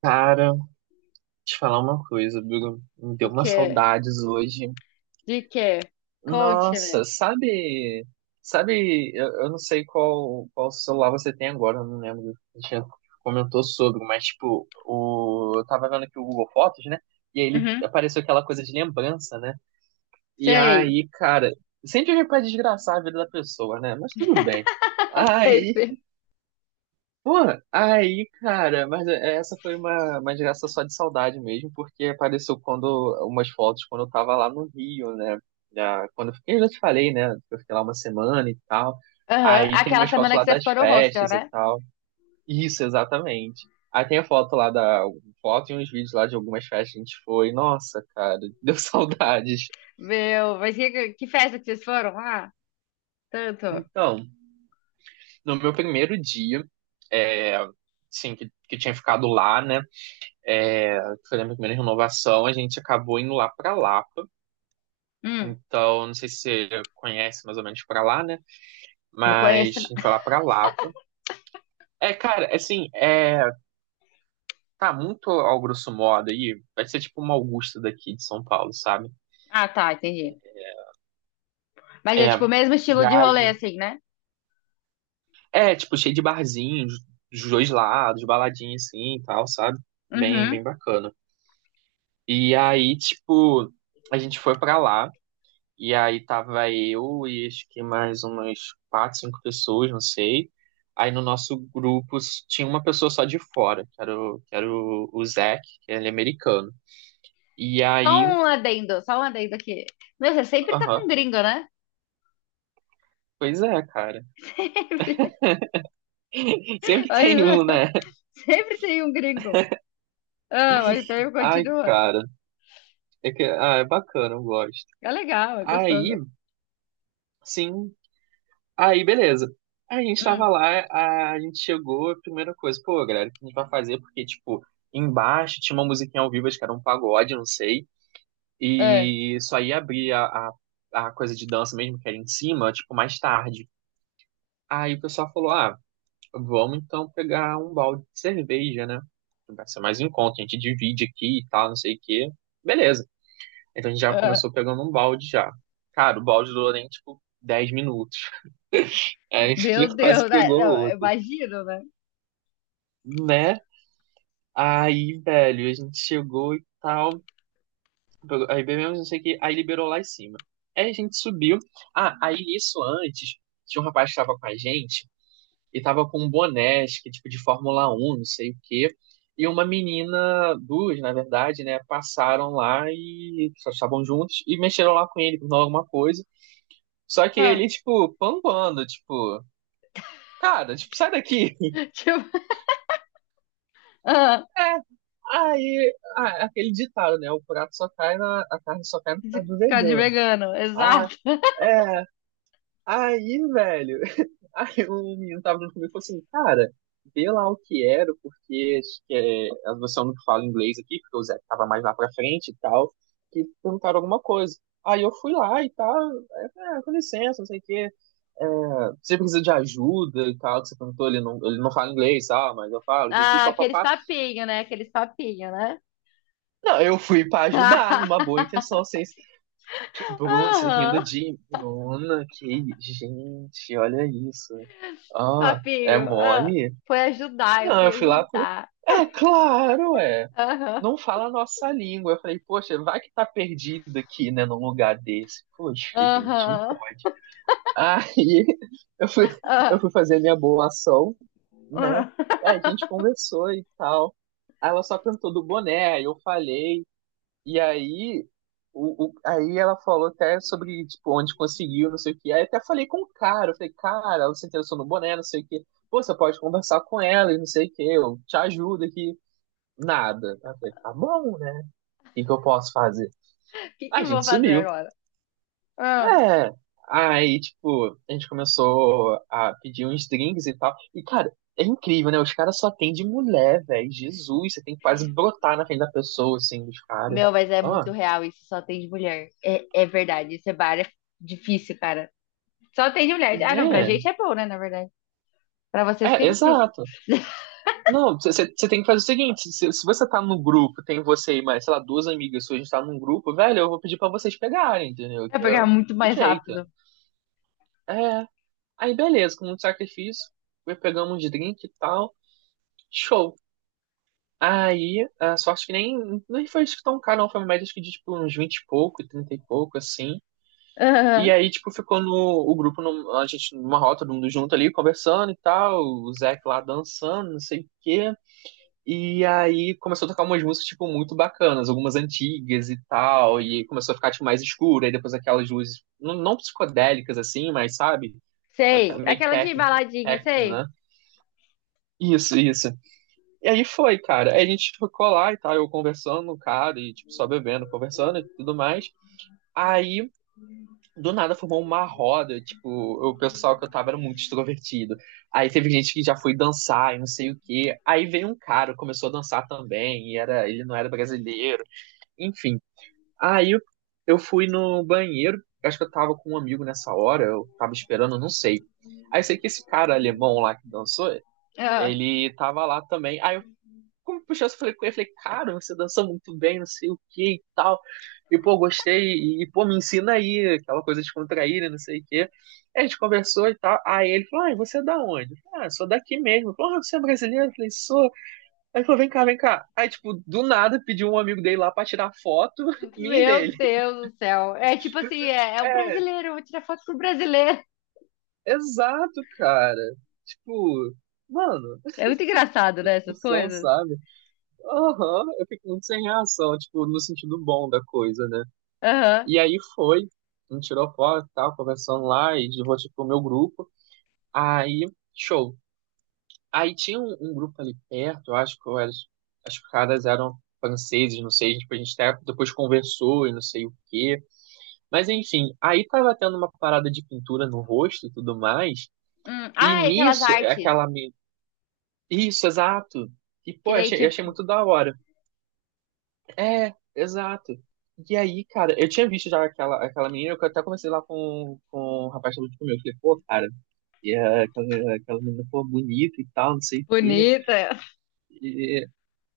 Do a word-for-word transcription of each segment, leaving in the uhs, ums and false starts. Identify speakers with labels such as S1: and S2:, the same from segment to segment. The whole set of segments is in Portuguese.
S1: Cara, te falar uma coisa, Bruno. Me deu
S2: O
S1: umas
S2: quê?
S1: saudades hoje.
S2: De quê? Conte-me.
S1: Nossa, sabe? Sabe, eu, eu não sei qual, qual celular você tem agora, eu não lembro. A gente já comentou sobre, mas tipo, o, eu tava vendo aqui o Google Fotos, né? E aí ele
S2: Uhum.
S1: apareceu aquela coisa de lembrança, né? E
S2: Sei.
S1: aí, cara, sempre a gente pode desgraçar a vida da pessoa, né? Mas tudo bem. Aí
S2: Sempre.
S1: Pô, aí, cara, mas é, essa foi uma, uma geração só de saudade mesmo, porque apareceu quando umas fotos quando eu tava lá no Rio, né? Já- quando eu fiquei, eu já te falei, né? que Eu fiquei lá uma semana e tal.
S2: Aham.
S1: Aí tem
S2: Aquela
S1: umas fotos
S2: semana que
S1: lá
S2: você
S1: das
S2: ficou no hostel,
S1: festas e
S2: né?
S1: tal. Isso, exatamente. Aí tem a foto lá da um foto e uns vídeos lá de algumas festas que a gente foi. Nossa, cara, deu saudades.
S2: Meu, mas que, que festa que vocês foram lá? Tanto.
S1: Então, no meu primeiro dia, é, assim, que, que eu tinha ficado lá, né? É, que foi a minha primeira renovação, a gente acabou indo lá para Lapa.
S2: Hum,
S1: Então, não sei se você conhece mais ou menos para lá, né?
S2: não
S1: Mas
S2: conheço.
S1: a
S2: Não.
S1: gente foi lá para Lapa. É, cara, assim, é, tá muito ao grosso modo aí. Vai ser tipo uma Augusta daqui de São Paulo, sabe?
S2: Ah, tá, entendi. Mas
S1: É,
S2: é
S1: é,
S2: tipo o mesmo estilo
S1: e
S2: de rolê,
S1: aí.
S2: assim, né?
S1: É, tipo, cheio de barzinhos dos dois lados, baladinha assim e tal, sabe? Bem,
S2: Uhum.
S1: bem bacana. E aí, tipo, a gente foi pra lá. E aí tava eu e acho que mais umas quatro, cinco pessoas, não sei. Aí no nosso grupo s- tinha uma pessoa só de fora, que era o, que era o, o Zac, que ele é americano. E
S2: Só
S1: aí,
S2: um adendo, só um adendo aqui. Meu, você sempre tá com
S1: aham,
S2: um gringo, né?
S1: pois é, cara.
S2: Sempre.
S1: Sempre
S2: Mas,
S1: tem
S2: ah,
S1: um, né?
S2: sempre tem um gringo. Ah, mas então
S1: Ai,
S2: continua.
S1: cara. É que, ah, é bacana, eu gosto.
S2: É legal, é
S1: Aí,
S2: gostoso.
S1: sim, aí beleza. Aí a gente tava
S2: Hum,
S1: lá, a, a gente chegou, a primeira coisa, pô, galera, o que a gente vai fazer? Porque, tipo, embaixo tinha uma musiquinha ao vivo, acho que era um pagode, não sei.
S2: é.
S1: E só ia abrir a, a, a coisa de dança mesmo, que era em cima, tipo, mais tarde. Aí o pessoal falou, ah, vamos então pegar um balde de cerveja, né? Vai ser mais um encontro, a gente divide aqui e tal, não sei o quê. Beleza. Então a gente já
S2: É.
S1: começou pegando um balde já. Cara, o balde durou nem, tipo, dez minutos. Aí a gente já
S2: Meu
S1: quase
S2: Deus, né?
S1: pegou
S2: Não, eu
S1: outro,
S2: imagino, né?
S1: né? Aí, velho, a gente chegou e tal. Pegou- Aí bebemos, não sei o que, aí liberou lá em cima. Aí a gente subiu. Ah, aí isso antes, tinha um rapaz que tava com a gente e tava com um boné, acho que tipo de Fórmula um não sei o quê. E uma menina, duas, na verdade, né, passaram lá e só estavam juntos e mexeram lá com ele, perguntaram alguma coisa. Só que
S2: Ah,
S1: ele, tipo, pambando, tipo, cara, tipo, sai daqui.
S2: tipo, ah,
S1: É, aí, ah, aquele ditado, né, o prato só cai na, a carne só cai no prato do
S2: cara de
S1: vegano.
S2: vegano,
S1: Ah,
S2: exato.
S1: é. Aí, velho, aí o menino tava junto comigo e falou assim, cara, vê lá o que era, porque acho que é, a versão não fala inglês aqui, porque o Zé tava mais lá pra frente e tal, que perguntaram alguma coisa. Aí eu fui lá e tal, é, é, com licença, não sei o quê, é, você precisa de ajuda e tal, que você perguntou, ele não, ele não fala inglês, ah, mas eu falo, e
S2: Ah, aqueles
S1: papapá.
S2: papinhos, né? Aqueles papinhos, né?
S1: Não, eu fui pra ajudar, numa boa intenção, sem... Que Bruno, você rindo
S2: Aham,
S1: de Bruna, que gente, olha isso.
S2: os
S1: Ah, é
S2: papinho. Ah.
S1: mole?
S2: Foi ajudar, eu
S1: Não,
S2: fui
S1: eu fui lá por...
S2: ajudar.
S1: É claro, é.
S2: Aham,
S1: Não fala a nossa língua. Eu falei, poxa, vai que tá perdido aqui, né, num lugar desse. Poxa, gente, não
S2: aham,
S1: pode. Aí eu fui, eu
S2: ah,
S1: fui fazer minha boa ação, né?
S2: ah.
S1: Aí a gente conversou e tal. Aí ela só perguntou do boné, aí eu falei. E aí, o, o- aí ela falou até sobre, tipo, onde conseguiu, não sei o quê. Aí até falei com o cara, eu falei, cara, ela se interessou no boné, não sei o quê. Pô, você pode conversar com ela e não sei o quê, eu te ajudo aqui. Nada. Aí eu falei, tá bom, né? O que que eu posso fazer?
S2: O que que
S1: A
S2: eu vou
S1: gente
S2: fazer
S1: sumiu.
S2: agora? Ah.
S1: É. Aí, tipo, a gente começou a pedir uns drinks e tal. E, cara, é incrível, né? Os caras só tem de mulher, velho. Jesus, você tem que quase brotar na frente da pessoa, assim, dos caras.
S2: Meu, mas é
S1: Ó,
S2: muito real isso, só tem de mulher. É, é verdade, esse bar é difícil, cara. Só tem de mulher. Ah, não, pra
S1: né?
S2: gente é bom, né, na verdade. Pra vocês que é
S1: É,
S2: difícil.
S1: exato. Não, você tem que fazer o seguinte: se, se você tá no grupo, tem você e mais, sei lá, duas amigas suas, a gente tá num grupo, velho, eu vou pedir pra vocês pegarem, entendeu?
S2: É
S1: Que é
S2: pegar
S1: o
S2: muito
S1: o
S2: mais
S1: jeito.
S2: rápido.
S1: É. Aí, beleza, com muito sacrifício, foi, pegamos uns drink e tal, show. Aí, a sorte que nem, nem foi isso que tão caro, não, foi uma média acho que de tipo uns vinte e pouco, trinta e pouco, assim. E
S2: Aham.
S1: aí, tipo, ficou no, o grupo, num- a gente numa rota, todo mundo junto ali, conversando e tal, o Zé lá dançando, não sei o quê. E aí começou a tocar umas músicas, tipo, muito bacanas, algumas antigas e tal, e começou a ficar, tipo, mais escuro, aí depois aquelas luzes, não, não psicodélicas assim, mas sabe? Aquela
S2: Sei.
S1: meio que
S2: Aquela de
S1: técnico,
S2: baladinha,
S1: técnico,
S2: sei.
S1: né? Isso, isso. E aí foi, cara. Aí a gente ficou lá e tal, eu conversando com o cara, e, tipo, só bebendo, conversando e tudo mais. Aí do nada formou uma roda, tipo, o pessoal que eu tava era muito extrovertido. Aí teve gente que já foi dançar e não sei o quê. Aí veio um cara, começou a dançar também, e era, ele não era brasileiro, enfim. Aí eu, eu fui no banheiro, acho que eu tava com um amigo nessa hora, eu tava esperando, não sei. Aí sei que esse cara alemão lá que dançou,
S2: Ah,
S1: ele tava lá também. Aí como puxou, eu falei com ele, falei, cara, você dança muito bem, não sei o que e tal. E, pô, gostei, e, pô, me ensina aí, aquela coisa de contrair, né, não sei o que. A gente conversou e tal. Aí ele falou, ah, e você é da onde? Eu falei, ah, sou daqui mesmo. Ele falou, ah, você é brasileiro? Eu falei, sou. Aí ele falou, vem cá, vem cá. Aí, tipo, do nada, pediu um amigo dele lá pra tirar foto, mim e
S2: meu
S1: dele.
S2: Deus do céu. É tipo assim, é, é um
S1: É,
S2: brasileiro, eu vou tirar foto com o brasileiro.
S1: exato, cara. Tipo, mano,
S2: É muito engraçado, né, essas
S1: discussão,
S2: coisas.
S1: sabe? Aham, eu fico muito sem reação, tipo, no sentido bom da coisa, né?
S2: Aham.
S1: E aí foi, a gente tirou foto e tal, conversando lá, e de rosto pro meu grupo. Aí, show. Aí tinha um, um grupo ali perto, eu acho que eu era- as caras eram franceses, não sei, tipo, a gente até depois conversou e não sei o quê. Mas enfim, aí tava tendo uma parada de pintura no rosto e tudo mais,
S2: Hum.
S1: e
S2: Ah, e aquelas
S1: nisso, é
S2: artes.
S1: aquela... me- Isso, exato. E,
S2: Que
S1: pô, eu
S2: daí,
S1: achei, eu
S2: tipo,
S1: achei muito da hora. É, exato. E aí, cara, eu tinha visto já aquela, aquela menina, eu até conversei lá com, com o rapaz que tava junto comigo. Eu falei, pô, cara, e, é, aquela, aquela, menina, pô, bonita e tal, não sei o quê.
S2: bonita.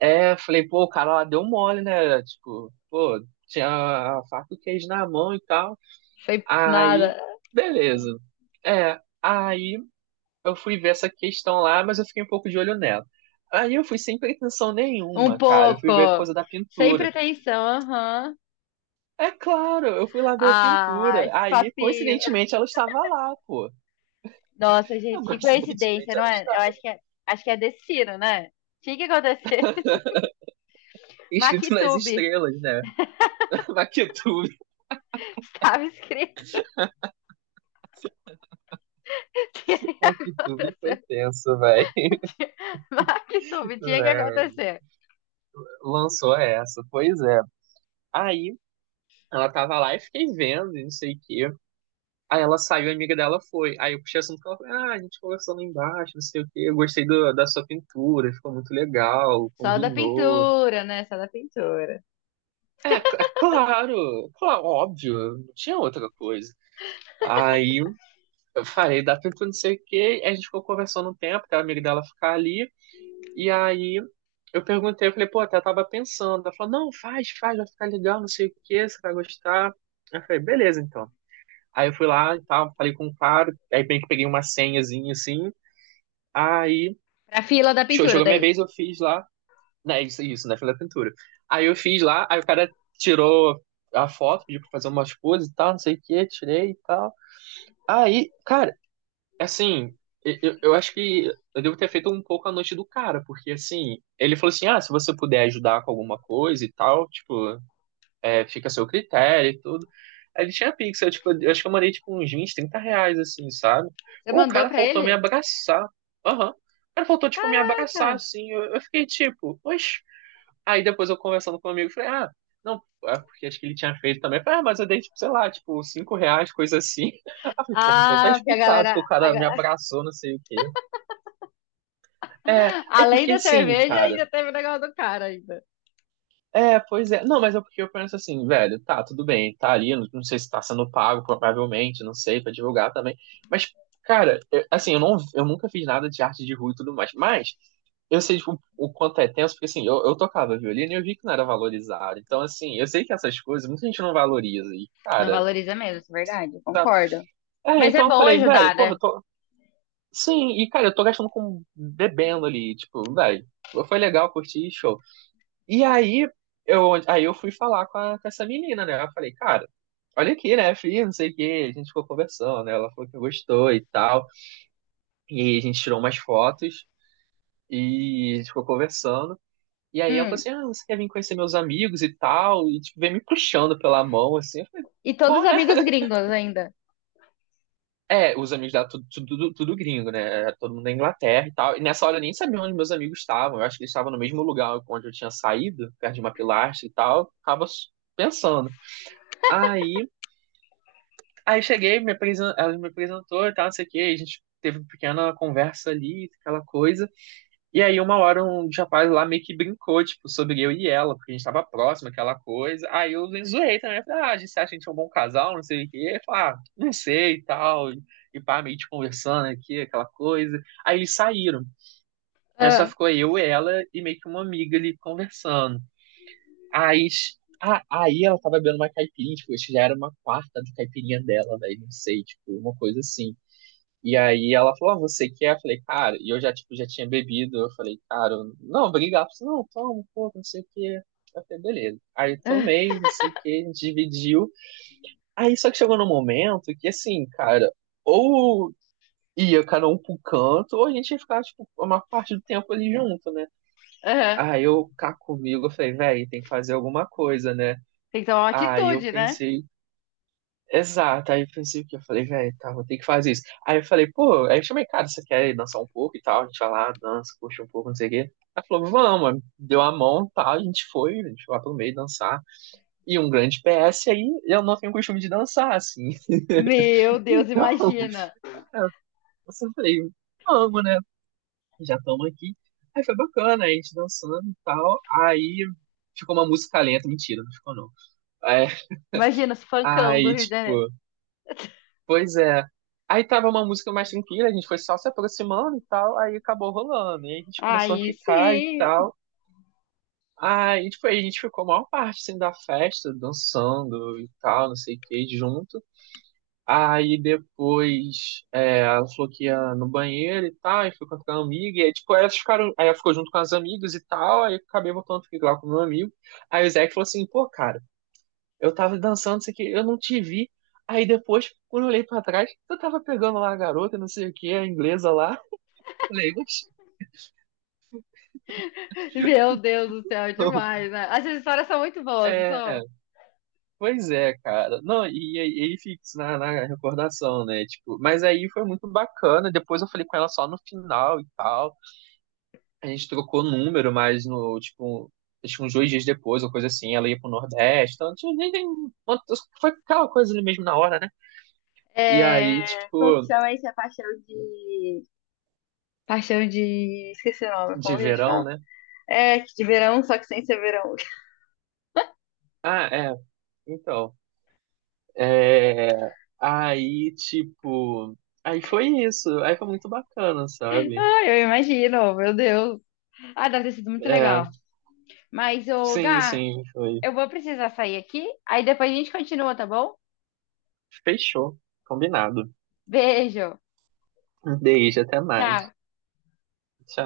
S1: É, eu falei, pô, o cara lá deu mole, né? Tipo, pô, tinha a faca e o queijo na mão e tal.
S2: Sem
S1: Aí,
S2: nada.
S1: beleza. É, aí eu fui ver essa questão lá, mas eu fiquei um pouco de olho nela. Aí eu fui sem pretensão
S2: Um
S1: nenhuma, cara. Eu
S2: pouco.
S1: fui ver coisa da
S2: Sem
S1: pintura.
S2: pretensão, aham.
S1: É claro, eu fui lá ver a
S2: Ah,
S1: pintura.
S2: esse
S1: Aí,
S2: papinho.
S1: coincidentemente, ela estava lá, pô.
S2: Nossa, gente, que coincidência,
S1: Coincidentemente,
S2: não
S1: ela
S2: é? Eu
S1: estava.
S2: acho que é, acho que é destino, né? Tinha que acontecer.
S1: Escrito nas
S2: MacTube.
S1: estrelas, né? MacTube.
S2: Estava escrito. Tinha que
S1: MacTube foi
S2: acontecer.
S1: tenso, velho.
S2: Tinha... MacTube, tinha que acontecer.
S1: Lançou essa, pois é. Aí, ela tava lá e fiquei vendo, e não sei o quê. Aí ela saiu, a amiga dela foi. Aí eu puxei assunto com ela, falei, ah, a gente conversou lá embaixo, não sei o quê. Eu gostei do- da sua pintura, ficou muito legal,
S2: Só da
S1: combinou.
S2: pintura, né? Só da pintura.
S1: É, c- é claro, claro, óbvio, não tinha outra coisa. Aí eu falei, dá tempo, não sei o quê. A gente ficou conversando um tempo, até a amiga dela ficar ali. E aí eu perguntei, eu falei, pô, até tava pensando. Ela falou, não, faz, faz, vai ficar legal, não sei o quê, você vai gostar. Eu falei, beleza, então. Aí eu fui lá e tal, falei com o cara, aí bem que peguei uma senhazinha assim. Aí,
S2: Pra fila da
S1: show,
S2: pintura,
S1: chegou a minha
S2: daí.
S1: vez, eu fiz lá. Né, isso, isso, né? Falei da pintura. Aí eu fiz lá, aí o cara tirou a foto, pediu pra fazer umas poses e tal, não sei o quê, tirei e tal. Aí, cara. Assim, e- eu, eu acho que eu devo ter feito um pouco a noite do cara, porque assim, ele falou assim, ah, se você puder ajudar com alguma coisa e tal, tipo, é, fica a seu critério e tudo. Aí ele tinha Pix, eu, tipo, eu acho que eu mandei tipo uns vinte, trinta reais, assim, sabe?
S2: Você
S1: Ou o
S2: mandou
S1: cara
S2: pra
S1: faltou me
S2: ele?
S1: abraçar. Aham. O cara faltou, tipo, me abraçar,
S2: Caraca!
S1: assim. Eu, eu fiquei tipo, oxe. Aí depois eu conversando com um amigo, falei, ah, não, é porque acho que ele tinha feito também. Eu Falei, ah, mas eu dei, tipo, sei lá, tipo, cinco reais, coisa assim. Aí eu falei, porra, então tá
S2: Ah, porque a
S1: explicado que
S2: galera.
S1: o
S2: A
S1: cara
S2: ga-
S1: me abraçou, não sei o quê. É, é
S2: além
S1: porque
S2: da
S1: sim,
S2: cerveja,
S1: cara.
S2: ainda teve o negócio do cara ainda.
S1: É, pois é. Não, mas é porque eu penso assim, velho, tá, tudo bem, tá ali, não, não sei se tá sendo pago, provavelmente, não sei, pra divulgar também. Mas, cara, eu- assim, eu, não, eu nunca fiz nada de arte de rua e tudo mais, mas eu sei, tipo, o quanto é tenso, porque assim, eu, eu tocava violino e eu vi que não era valorizado. Então, assim, eu sei que essas coisas muita gente não valoriza. E,
S2: Não
S1: cara,
S2: valoriza mesmo, isso é verdade,
S1: tá.
S2: concordo.
S1: É,
S2: Mas é
S1: então eu
S2: bom
S1: falei,
S2: ajudar,
S1: velho, porra,
S2: né?
S1: eu tô. Sim, e cara, eu tô gastando com bebendo ali, tipo, velho, foi legal, curti, show. E aí eu, aí eu fui falar com, a- com essa menina, né? Eu falei, cara, olha aqui, né, filho, não sei o quê. A gente ficou conversando, né? Ela falou que gostou e tal. E a gente tirou umas fotos e a gente ficou conversando. E aí ela falou
S2: Hum.
S1: assim: ah, você quer vir conhecer meus amigos e tal? E tipo, vem me puxando pela mão, assim. Eu falei,
S2: E todos
S1: bom,
S2: os
S1: né?
S2: amigos gringos ainda.
S1: É, os amigos dela, tudo, tudo, tudo gringo, né? Todo mundo da Inglaterra e tal. E nessa hora eu nem sabia onde meus amigos estavam. Eu acho que eles estavam no mesmo lugar onde eu tinha saído, perto de uma pilastra e tal. Tava pensando. Aí, aí cheguei, me apresen- ela me apresentou e tal, não sei o quê. A gente teve uma pequena conversa ali, aquela coisa. E aí, uma hora, um dos rapazes lá meio que brincou, tipo, sobre eu e ela, porque a gente tava próximo, aquela coisa. Aí eu zoei também, falei, ah, a gente acha que a gente é um bom casal, não sei o quê. Ele falou, ah, não sei e tal. E, e pá, meio que conversando aqui, aquela coisa. Aí eles saíram. Aí só
S2: Ah,
S1: ficou eu, ela e meio que uma amiga ali conversando. Aí, ah, aí ela tava bebendo uma caipirinha, tipo, acho que já era uma quarta da caipirinha dela, velho, não sei, tipo, uma coisa assim. E aí ela falou, ah, você quer? Eu falei, cara, e eu já, tipo, já tinha bebido. Eu falei, cara, eu- não, obrigado. Ela falou, não, toma um pouco, não sei o quê. Eu falei, beleza. Aí eu
S2: ah,
S1: tomei, não sei o quê, a gente dividiu. Aí só que chegou num momento que, assim, cara, ou ia cada um pro canto, ou a gente ia ficar, tipo, uma parte do tempo ali junto, né?
S2: aham.
S1: Aí eu cá comigo, eu falei, velho, tem que fazer alguma coisa, né?
S2: Tem que tomar uma
S1: Aí eu
S2: atitude, né?
S1: pensei Exato, aí eu pensei que eu falei, velho, tá, vou ter que fazer isso. Aí eu falei, pô, aí eu chamei, cara, você quer dançar um pouco e tal? A gente vai lá, dança, curte um pouco, não sei o quê. Ela falou, vamos, deu a mão e tal, a gente foi, a gente foi lá pro meio dançar. E um grande P S, aí eu não tenho costume de dançar, assim.
S2: Meu Deus,
S1: Então,
S2: imagina.
S1: eu só falei, vamos, né? Já estamos aqui. Aí foi bacana, aí a gente dançando e tal. Aí ficou uma música lenta, mentira, não ficou não. É,
S2: Imagina os funkão do
S1: aí,
S2: Rio de Janeiro.
S1: tipo, pois é. Aí tava uma música mais tranquila, a gente foi só se aproximando e tal, aí acabou rolando. E aí a gente começou a
S2: Aí
S1: ficar e
S2: sim.
S1: tal. Aí, tipo, aí a gente ficou a maior parte, assim, da festa, dançando e tal, não sei o que, junto. Aí depois é, ela falou que ia no banheiro e tal, e foi com a amiga, e aí, tipo, elas ficaram, aí ela ficou junto com as amigas e tal, aí eu acabei voltando a ficar lá com o meu amigo. Aí o Zé falou assim, pô, cara, eu tava dançando, não sei o que, eu não te vi. Aí depois, quando eu olhei pra trás, eu tava pegando lá a garota, não sei o que, a inglesa lá. Falei, mas.
S2: Meu Deus do céu,
S1: Não.
S2: demais, né? Essas histórias são muito boas, não
S1: É,
S2: são?
S1: pois é, cara. Não, e aí ele fica na, na recordação, né? Tipo, mas aí foi muito bacana. Depois eu falei com ela só no final e tal. A gente trocou número, mas no, tipo, acho que uns dois dias depois, ou coisa assim, ela ia pro Nordeste. Então, tipo, nem, nem, foi aquela coisa ali mesmo na hora, né? E aí,
S2: É... Como que
S1: tipo,
S2: chama isso? É paixão de... Paixão de... Esqueci o nome, como
S1: de
S2: a gente
S1: verão,
S2: fala?
S1: né?
S2: É, de verão, só que sem ser verão.
S1: Ah, é, então. É, aí, tipo, aí foi isso. Aí foi muito bacana, sabe?
S2: Ah, eu imagino, meu Deus. Ah, deve ter sido muito
S1: É,
S2: legal. Mas, ô,
S1: sim,
S2: Gá,
S1: sim, foi.
S2: eu vou precisar sair aqui, aí depois a gente continua, tá bom?
S1: Fechou. Combinado.
S2: Beijo.
S1: Um beijo, até mais.
S2: Tchau.
S1: Tchau.